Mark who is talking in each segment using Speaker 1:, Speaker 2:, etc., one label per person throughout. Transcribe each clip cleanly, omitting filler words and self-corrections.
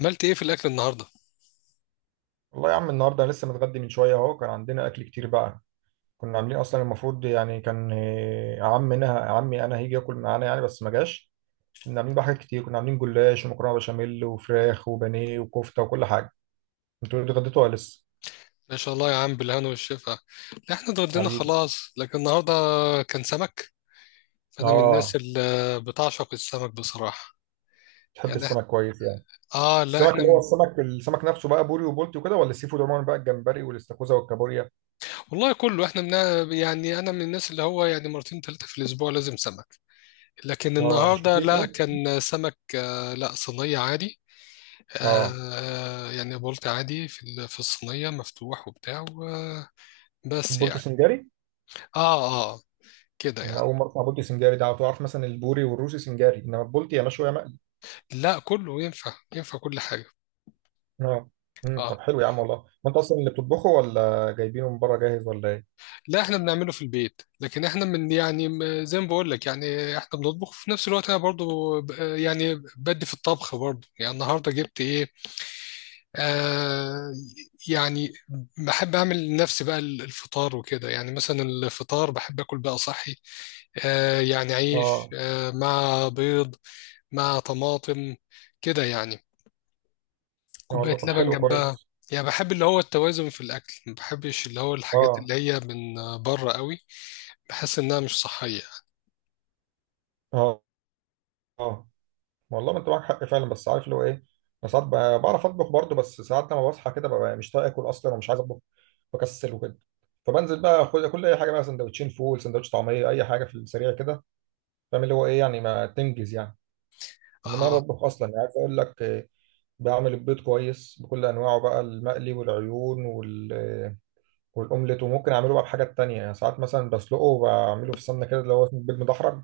Speaker 1: عملت ايه في الاكل النهارده؟
Speaker 2: والله يا عم، النهارده أنا لسه متغدي من شويه. اهو كان عندنا اكل كتير بقى. كنا عاملين اصلا المفروض يعني كان عمي انا هيجي ياكل معانا يعني، بس ما جاش. كنا عاملين بقى حاجات كتير. كنا عاملين جلاش ومكرونه بشاميل وفراخ وبانيه وكفته وكل حاجه. انتوا اتغديتوا ولا لسه؟
Speaker 1: ما شاء الله يا عم، بالهنا والشفا. لا، احنا اتغدينا
Speaker 2: حبيبي.
Speaker 1: خلاص، لكن النهارده كان سمك. فانا من
Speaker 2: اه،
Speaker 1: الناس اللي بتعشق السمك بصراحه.
Speaker 2: تحب
Speaker 1: يعني
Speaker 2: السمك كويس يعني؟
Speaker 1: اه، لا
Speaker 2: السمك
Speaker 1: احنا.
Speaker 2: اللي هو السمك نفسه بقى، بوري وبولتي وكده، ولا السي فود عموما بقى، الجمبري والاستاكوزا والكابوريا؟
Speaker 1: والله، كله احنا منا، يعني انا من الناس اللي هو يعني مرتين ثلاثه في الاسبوع لازم سمك. لكن
Speaker 2: اه، مش
Speaker 1: النهارده
Speaker 2: كتير
Speaker 1: لا،
Speaker 2: كده.
Speaker 1: كان سمك، لا، صينيه عادي.
Speaker 2: اه،
Speaker 1: يعني بولت عادي في في الصينيه مفتوح وبتاع بس
Speaker 2: البولتي
Speaker 1: يعني.
Speaker 2: سنجاري.
Speaker 1: اه، اه، كده
Speaker 2: انا
Speaker 1: يعني.
Speaker 2: اول مره اسمع بولتي سنجاري ده. على طول اعرف مثلا البوري والروسي سنجاري، انما البولتي يا مشوي.
Speaker 1: لا، كله ينفع ينفع كل حاجه.
Speaker 2: اه.
Speaker 1: آه.
Speaker 2: طب حلو يا عم والله. ما انت اصلا اللي بتطبخه ولا جايبينه من بره جاهز ولا ايه؟
Speaker 1: لا، احنا بنعمله في البيت، لكن احنا من يعني زي ما بقول لك، يعني احنا بنطبخ في نفس الوقت. انا برضو يعني بدي في الطبخ برضو. يعني النهارده جبت ايه؟ آه يعني بحب اعمل لنفسي بقى الفطار وكده. يعني مثلا الفطار بحب اكل بقى صحي. يعني عيش،
Speaker 2: اه.
Speaker 1: مع بيض، مع طماطم، كده يعني.
Speaker 2: يا
Speaker 1: كوباية
Speaker 2: والله، طب
Speaker 1: لبن
Speaker 2: حلو
Speaker 1: جنبها.
Speaker 2: كويس.
Speaker 1: يعني بحب اللي هو التوازن في الاكل، ما بحبش اللي هو الحاجات
Speaker 2: اه.
Speaker 1: اللي هي من بره قوي. بحس انها مش صحية.
Speaker 2: اه. اه، والله ما انت معاك حق فعلا. بس عارف اللي هو ايه، انا ساعات بعرف اطبخ برضه، بس ساعات لما بصحى كده ببقى مش طايق اكل اصلا ومش عايز اطبخ. بكسل وكده. فبنزل بقى اخد كل اي حاجه بقى، سندوتشين فول، سندوتش طعميه، اي حاجه في السريع كده. فاهم اللي هو ايه يعني، ما تنجز يعني. انما انا
Speaker 1: اه،
Speaker 2: بطبخ اصلا يعني، عايز اقول لك. بعمل البيض كويس بكل انواعه بقى، المقلي والعيون وال والاومليت. وممكن اعمله بقى بحاجات تانية يعني. ساعات مثلا بسلقه وبعمله في السمنه كده، اللي هو اسمه بيض مدحرج.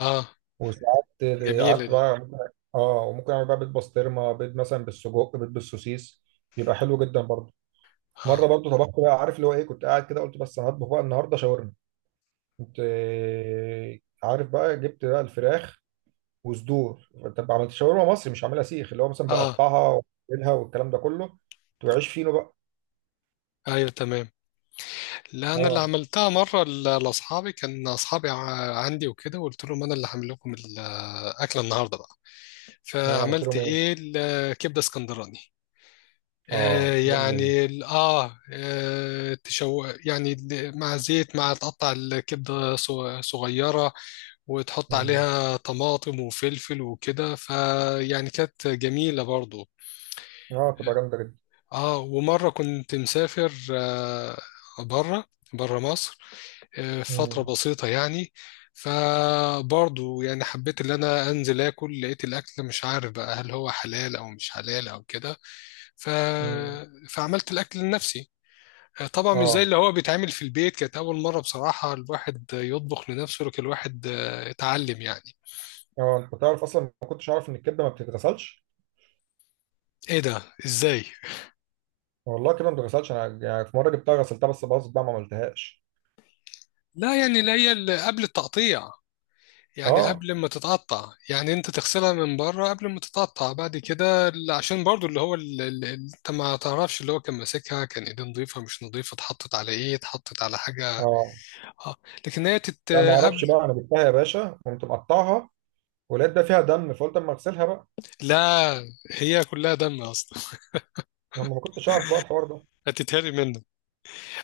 Speaker 1: اه.
Speaker 2: وساعات
Speaker 1: جميلة
Speaker 2: قعدت
Speaker 1: دي.
Speaker 2: بقى ممكن. اه. وممكن اعمل بقى بيض بسطرمه، بيض مثلا بالسجق، بيض بالسوسيس. بيبقى حلو جدا برضه. مره
Speaker 1: اه،
Speaker 2: برضه طبخت بقى، عارف اللي هو ايه، كنت قاعد كده قلت بس انا هطبخ بقى النهارده شاورما. كنت عارف بقى، جبت بقى الفراخ وصدور. طب عملت شاورما مصري، مش عاملها سيخ، اللي هو مثلا
Speaker 1: اه،
Speaker 2: بقطعها واعملها والكلام ده كله. كنت بعيش فينو بقى.
Speaker 1: ايوه، تمام. لا، انا اللي
Speaker 2: اه.
Speaker 1: عملتها مره لاصحابي. كان اصحابي عندي وكده، وقلت لهم انا اللي هعمل لكم الاكله النهارده بقى.
Speaker 2: اه، عملت
Speaker 1: فعملت
Speaker 2: لهم ايه؟
Speaker 1: ايه؟ الكبده اسكندراني.
Speaker 2: اه، جامده دي.
Speaker 1: يعني تشو، يعني مع زيت، مع تقطع الكبده صغيره، وتحط
Speaker 2: مم.
Speaker 1: عليها طماطم وفلفل وكده. فيعني كانت جميله برضو.
Speaker 2: اه، تبقى جامده جدا.
Speaker 1: اه. ومرة كنت مسافر، بره بره مصر، فترة
Speaker 2: مم.
Speaker 1: بسيطة يعني. فبرضو يعني حبيت ان انا انزل اكل، لقيت الاكل مش عارف بقى هل هو حلال او مش حلال او كده. ف...
Speaker 2: مم.
Speaker 1: فعملت الاكل لنفسي. طبعا مش زي
Speaker 2: اه.
Speaker 1: اللي هو بيتعمل في البيت. كانت اول مرة بصراحة الواحد يطبخ لنفسه، لكن الواحد اتعلم يعني.
Speaker 2: اه، انت تعرف اصلا ما كنتش عارف ان الكبده ما بتتغسلش.
Speaker 1: ايه ده؟ ازاي؟
Speaker 2: والله الكبده ما بتتغسلش. انا يعني في مره جبتها غسلتها بس باظت بقى، ما عملتهاش.
Speaker 1: لا، يعني اللي هي اللي قبل التقطيع. يعني
Speaker 2: اه.
Speaker 1: قبل ما تتقطع، يعني انت تغسلها من بره قبل ما تتقطع. بعد كده عشان برضو اللي هو انت ما تعرفش اللي هو كان ماسكها، كان ايديه نظيفة مش نظيفة، اتحطت على ايه، اتحطت على حاجة.
Speaker 2: اه.
Speaker 1: اه. لكن هي
Speaker 2: لا، ما
Speaker 1: قبل.
Speaker 2: اعرفش بقى. انا جبتها يا باشا قمت مقطعها، ولقيت ده فيها دم، فقلت اما اغسلها بقى.
Speaker 1: لا، هي كلها دم اصلا.
Speaker 2: انا ما كنتش عارف بقى الحوار ده.
Speaker 1: هتتهري منك.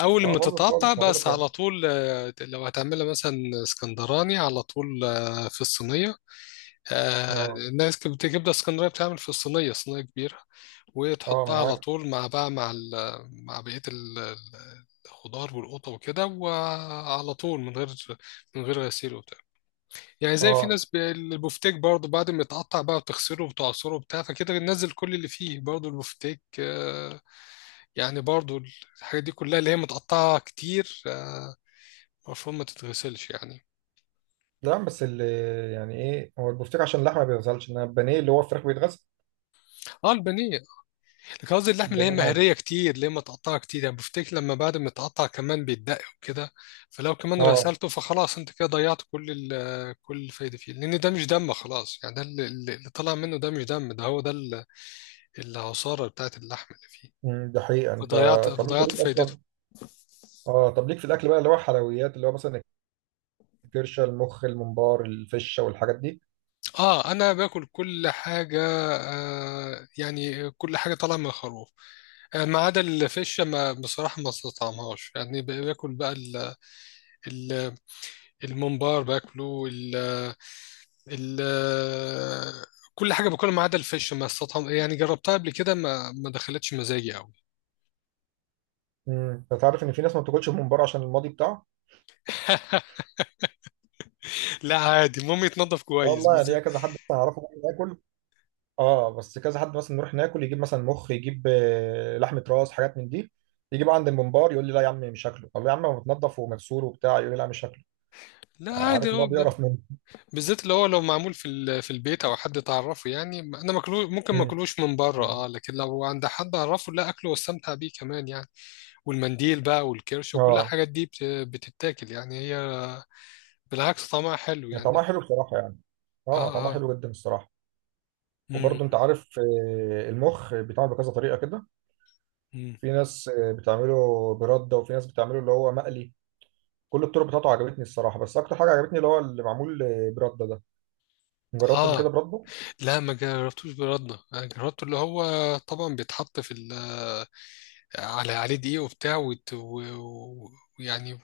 Speaker 1: اول
Speaker 2: اه،
Speaker 1: ما
Speaker 2: باظت خالص
Speaker 1: تتقطع،
Speaker 2: ما بقول
Speaker 1: بس
Speaker 2: لك
Speaker 1: على
Speaker 2: يعني.
Speaker 1: طول، لو هتعملها مثلا اسكندراني، على طول في الصينية.
Speaker 2: اه.
Speaker 1: الناس كانت بتجيب لها اسكندريه، بتعمل في الصينيه صينيه كبيره،
Speaker 2: اه، ما
Speaker 1: وتحطها
Speaker 2: انا
Speaker 1: على
Speaker 2: عارف.
Speaker 1: طول، مع بقيه الخضار والقطه وكده، وعلى طول من غير غسيل وبتاع. يعني زي في
Speaker 2: اه.
Speaker 1: ناس، البفتيك برضه بعد ما يتقطع بقى وتغسله وتعصره وبتاع، فكده بننزل كل اللي فيه برضه البفتيك يعني برضه. الحاجات دي كلها اللي هي متقطعه كتير، المفروض ما تتغسلش يعني.
Speaker 2: لا، بس اللي يعني ايه هو البفتيك عشان اللحمه ما بيتغسلش، انما البانيه اللي هو الفراخ بيتغسل.
Speaker 1: اه، البانيه. لكن قصدي اللحمة اللي هي
Speaker 2: البانيه عادي.
Speaker 1: مهرية كتير، اللي هي متقطعة كتير. يعني بفتكر لما بعد ما يتقطع كمان بيتدق وكده، فلو كمان
Speaker 2: اه.
Speaker 1: غسلته فخلاص انت كده ضيعت كل الفايدة فيه، لأن ده مش دم خلاص. يعني اللي طلع منه ده مش دم. ده هو ده العصارة بتاعت اللحم اللي فيه.
Speaker 2: مم، ده حقيقه انت.
Speaker 1: فضيعت
Speaker 2: طب انت
Speaker 1: فضيعت
Speaker 2: ليك اصلا.
Speaker 1: فايدته.
Speaker 2: اه، طب ليك في الاكل بقى اللي هو حلويات اللي هو مثلا الكرشه، المخ، الممبار، الفشه، والحاجات دي؟
Speaker 1: اه، انا باكل كل حاجه. يعني كل حاجه طالعه من الخروف. ما عدا الفشه، ما بصراحه ما استطعمهاش. يعني باكل بقى ال- الممبار باكله. ال- كل حاجه باكلها ما عدا الفش، ما استطعم. يعني جربتها قبل كده، ما دخلتش مزاجي قوي.
Speaker 2: انت عارف ان في ناس ما بتاكلش الممبار عشان الماضي بتاعه؟
Speaker 1: لا، عادي، المهم يتنضف
Speaker 2: اه،
Speaker 1: كويس
Speaker 2: والله
Speaker 1: بالذات.
Speaker 2: ليا كذا حد مثلا اعرفه بقى ناكل. اه، بس كذا حد مثلا نروح ناكل يجيب مثلا مخ، يجيب لحمه راس، حاجات من دي. يجيب عند الممبار يقول لي لا يا عم مش هاكله. طب يا عم هو متنضف ومغسول وبتاع؟ يقول لي لا مش هاكله.
Speaker 1: لا، عادي،
Speaker 2: عارف اللي هو
Speaker 1: هو
Speaker 2: بيقرف منه.
Speaker 1: بالذات اللي هو لو معمول في في البيت او حد تعرفه. يعني انا ماكلوش، ممكن ما
Speaker 2: مم.
Speaker 1: اكلوش من بره اه، لكن لو عند حد اعرفه لا، اكله واستمتع بيه كمان يعني. والمنديل بقى والكرش وكل
Speaker 2: اه،
Speaker 1: الحاجات دي بتتاكل يعني. هي بالعكس طعمها حلو
Speaker 2: يعني
Speaker 1: يعني.
Speaker 2: طعمها حلو بصراحه يعني.
Speaker 1: اه،
Speaker 2: اه، طعمها
Speaker 1: اه.
Speaker 2: حلو جدا الصراحه.
Speaker 1: امم،
Speaker 2: وبرضه انت عارف. المخ بيتعمل بكذا طريقه كده.
Speaker 1: امم.
Speaker 2: في ناس بتعمله برده، وفي ناس بتعمله اللي هو مقلي. كل الطرق بتاعته عجبتني الصراحه. بس اكتر حاجه عجبتني اللي هو اللي معمول برده ده. جربته قبل كده
Speaker 1: اه،
Speaker 2: برده.
Speaker 1: لا ما جربتوش برده. انا جربته اللي هو طبعا بيتحط في ال آه، عليه دقيق وبتاع، و- ويعني،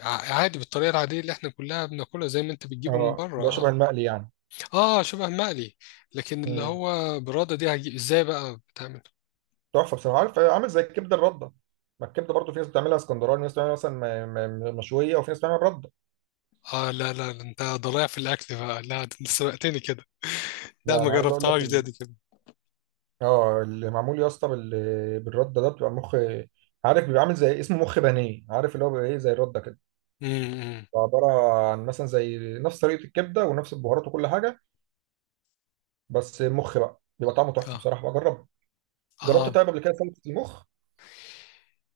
Speaker 1: عادي بالطريقه العاديه اللي احنا كلها بناكلها، زي ما انت بتجيبه من
Speaker 2: اه،
Speaker 1: بره
Speaker 2: اللي هو
Speaker 1: اه.
Speaker 2: شبه المقلي يعني.
Speaker 1: اه، شبه مقلي. لكن اللي
Speaker 2: مم.
Speaker 1: هو براده دي هجيب ازاي بقى؟ بتعمل
Speaker 2: تحفه بصراحه. عارف عامل زي الكبده الرده. ما الكبده برضه في ناس بتعملها اسكندراني، وفي ناس بتعملها مثلا مشويه، وفي ناس بتعملها برده.
Speaker 1: اه. لا، لا، ده انت ضايع في الاكل بقى. لا، ده انت سبقتني كده. لا
Speaker 2: لا،
Speaker 1: ما
Speaker 2: انا عايز اقول لك
Speaker 1: جربتهاش دي،
Speaker 2: ال...
Speaker 1: دي كده.
Speaker 2: اه، اللي معمول يا اسطى بالرده ده بتبقى مخ. عارف بيبقى عامل زي اسمه مخ بانيه. عارف اللي هو بيبقى ايه زي الرده كده.
Speaker 1: امم، إمم.
Speaker 2: عباره عن مثلا زي نفس طريقه الكبده ونفس البهارات وكل حاجه، بس مخ بقى. بيبقى طعمه
Speaker 1: اه،
Speaker 2: تحفه بصراحه. بجرب. جربت
Speaker 1: اه.
Speaker 2: طيب قبل كده سلطه المخ؟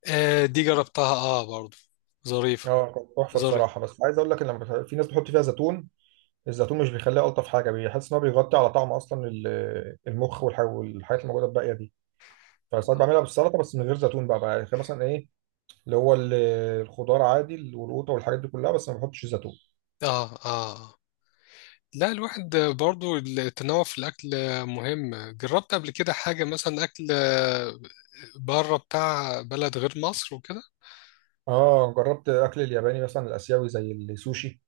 Speaker 1: دي جربتها اه برضه. ظريفه.
Speaker 2: اه، كانت تحفه
Speaker 1: ظريفه.
Speaker 2: بصراحه. بس عايز اقول لك ان لما في ناس بتحط فيها زيتون. الزيتون مش بيخليها الطف حاجه. بيحس ان هو بيغطي على طعم اصلا المخ والحاجات اللي موجوده الباقيه دي. فساعات بعملها بالسلطه بس من غير زيتون بقى يعني مثلا ايه، اللي هو الخضار عادي والقوطه والحاجات دي كلها، بس ما بحطش زيتون.
Speaker 1: اه، اه، آه. لا، الواحد برضو، التنوع في الأكل مهم. جربت قبل كده حاجة مثلا أكل بره بتاع بلد غير مصر وكده.
Speaker 2: اه. جربت اكل الياباني مثلا الاسيوي زي السوشي؟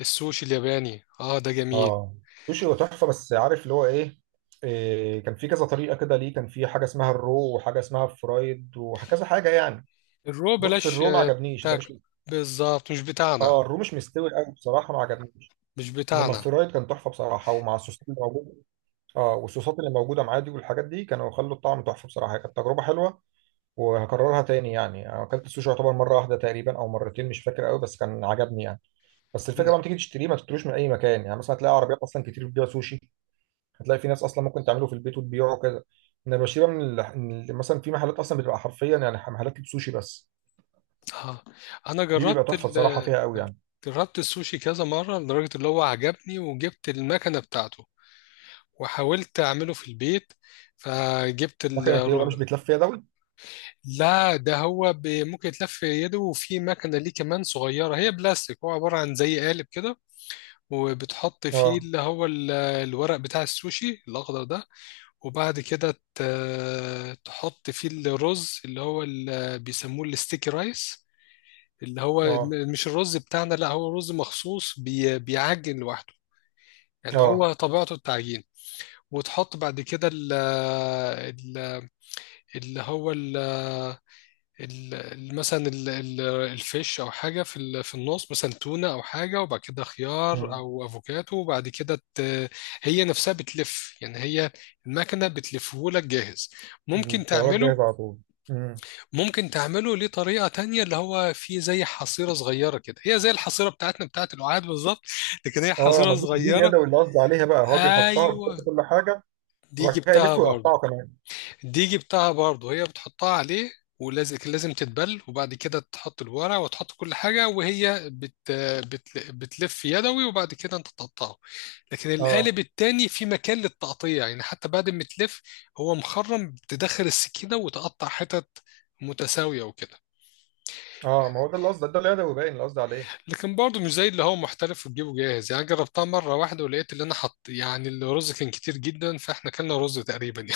Speaker 1: السوشي الياباني، ده جميل.
Speaker 2: اه، سوشي هو تحفه. بس عارف اللي هو ايه، كان في كذا طريقه كده ليه. كان في حاجه اسمها الرو وحاجه اسمها فرايد وكذا حاجه يعني.
Speaker 1: الرو
Speaker 2: بص
Speaker 1: بلاش
Speaker 2: الرو ما عجبنيش ده
Speaker 1: تاكل،
Speaker 2: مش.
Speaker 1: بالظبط مش بتاعنا،
Speaker 2: اه، الرو مش مستوي قوي بصراحه ما عجبنيش.
Speaker 1: مش
Speaker 2: انما
Speaker 1: بتاعنا.
Speaker 2: الفرايد كان تحفه بصراحه، ومع الصوصات اللي موجوده. اه، والصوصات اللي موجوده معاه دي والحاجات دي كانوا خلوا الطعم تحفه بصراحه. كانت تجربه حلوه وهكررها تاني يعني. انا اكلت السوشي يعتبر مره واحده تقريبا او مرتين، مش فاكر قوي، بس كان عجبني يعني. بس الفكره بقى لما تيجي تشتريه، ما تشتروش من اي مكان يعني. مثلا هتلاقي عربيات اصلا كتير بتبيع سوشي. هتلاقي في ناس اصلا ممكن تعمله في البيت وتبيعه كده. انما بشيبه من مثلا في محلات اصلا بتبقى حرفيا يعني، محلات سوشي بس.
Speaker 1: اه، أنا
Speaker 2: دي بيبقى
Speaker 1: جربت
Speaker 2: تحفه بصراحه فيها قوي يعني.
Speaker 1: جربت السوشي كذا مرة لدرجة اللي هو عجبني، وجبت المكنة بتاعته وحاولت أعمله في البيت. فجبت
Speaker 2: مكنه ايه مش بيتلف فيها دوت؟
Speaker 1: لا، ده هو ممكن يتلف يده، وفي مكنة ليه كمان صغيرة هي بلاستيك. هو عبارة عن زي قالب كده، وبتحط فيه
Speaker 2: اه.
Speaker 1: اللي هو الورق بتاع السوشي الأخضر ده. وبعد كده تحط فيه الرز اللي هو بيسموه الستيكي رايس. اللي هو
Speaker 2: اه.
Speaker 1: مش الرز بتاعنا، لا هو رز مخصوص بيعجن لوحده. يعني
Speaker 2: اه.
Speaker 1: هو طبيعته التعجين. وتحط بعد كده ال- اللي هو مثلا الفيش او حاجه في في النص، مثلا تونه او حاجه، وبعد كده خيار
Speaker 2: امم
Speaker 1: او افوكاتو، وبعد كده هي نفسها بتلف. يعني هي المكنه بتلفه لك جاهز.
Speaker 2: أمم.
Speaker 1: ممكن
Speaker 2: الطيارات
Speaker 1: تعمله.
Speaker 2: جاهزه على طول. امم
Speaker 1: ممكن تعمله ليه طريقه تانية، اللي هو في زي حصيره صغيره كده، هي زي الحصيره بتاعتنا بتاعت القعاد بالظبط، لكن هي
Speaker 2: اه،
Speaker 1: حصيره
Speaker 2: ما دي
Speaker 1: صغيره.
Speaker 2: اليدوي اللي قصدي عليها بقى. هو بيحطها بيحط
Speaker 1: ايوه.
Speaker 2: كل حاجه
Speaker 1: دي
Speaker 2: وبعد كده
Speaker 1: جبتها
Speaker 2: يلف
Speaker 1: برضه.
Speaker 2: ويقطعه كمان.
Speaker 1: الديجي بتاعها برضه هي بتحطها عليه. ولازم، لازم تتبل، وبعد كده تحط الورق وتحط كل حاجة، وهي بت بت بتلف يدوي، وبعد كده انت تقطعه. لكن
Speaker 2: اه.
Speaker 1: القالب التاني في مكان للتقطيع، يعني حتى بعد ما تلف هو مخرم، تدخل السكينة وتقطع حتت متساوية وكده.
Speaker 2: اه، ما هو ده اللي قصدي، ده اليدوي باين اللي قصدي عليه.
Speaker 1: لكن برضه مش زي اللي هو محترف وتجيبه جاهز. يعني جربتها مرة واحدة، ولقيت اللي انا حط يعني الرز كان كتير جدا، فاحنا كلنا رز تقريبا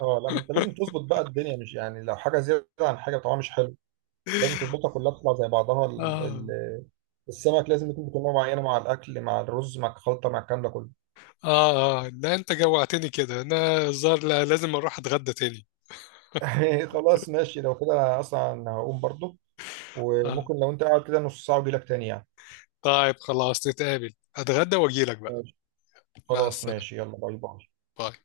Speaker 2: اه. لا، ما انت لازم تظبط بقى الدنيا. مش يعني لو حاجه زياده عن حاجه طبعا مش حلو. لازم تظبطها كلها تطلع زي بعضها.
Speaker 1: يعني.
Speaker 2: السمك لازم يكون بكمية معينة مع الأكل مع الرز مع الخلطة مع الكلام ده كله.
Speaker 1: آه، آه، لا أنت جوعتني كده. أنا الظاهر لا، لازم أروح أتغدى تاني.
Speaker 2: خلاص ماشي، لو كده أنا أصلا هقوم برضو.
Speaker 1: آه،
Speaker 2: وممكن لو أنت قاعد كده نص ساعة وأجيلك تاني يعني.
Speaker 1: طيب خلاص نتقابل، أتغدى وأجيلك بقى.
Speaker 2: ماشي.
Speaker 1: مع
Speaker 2: خلاص
Speaker 1: السلامة.
Speaker 2: ماشي، يلا باي باي.
Speaker 1: باي.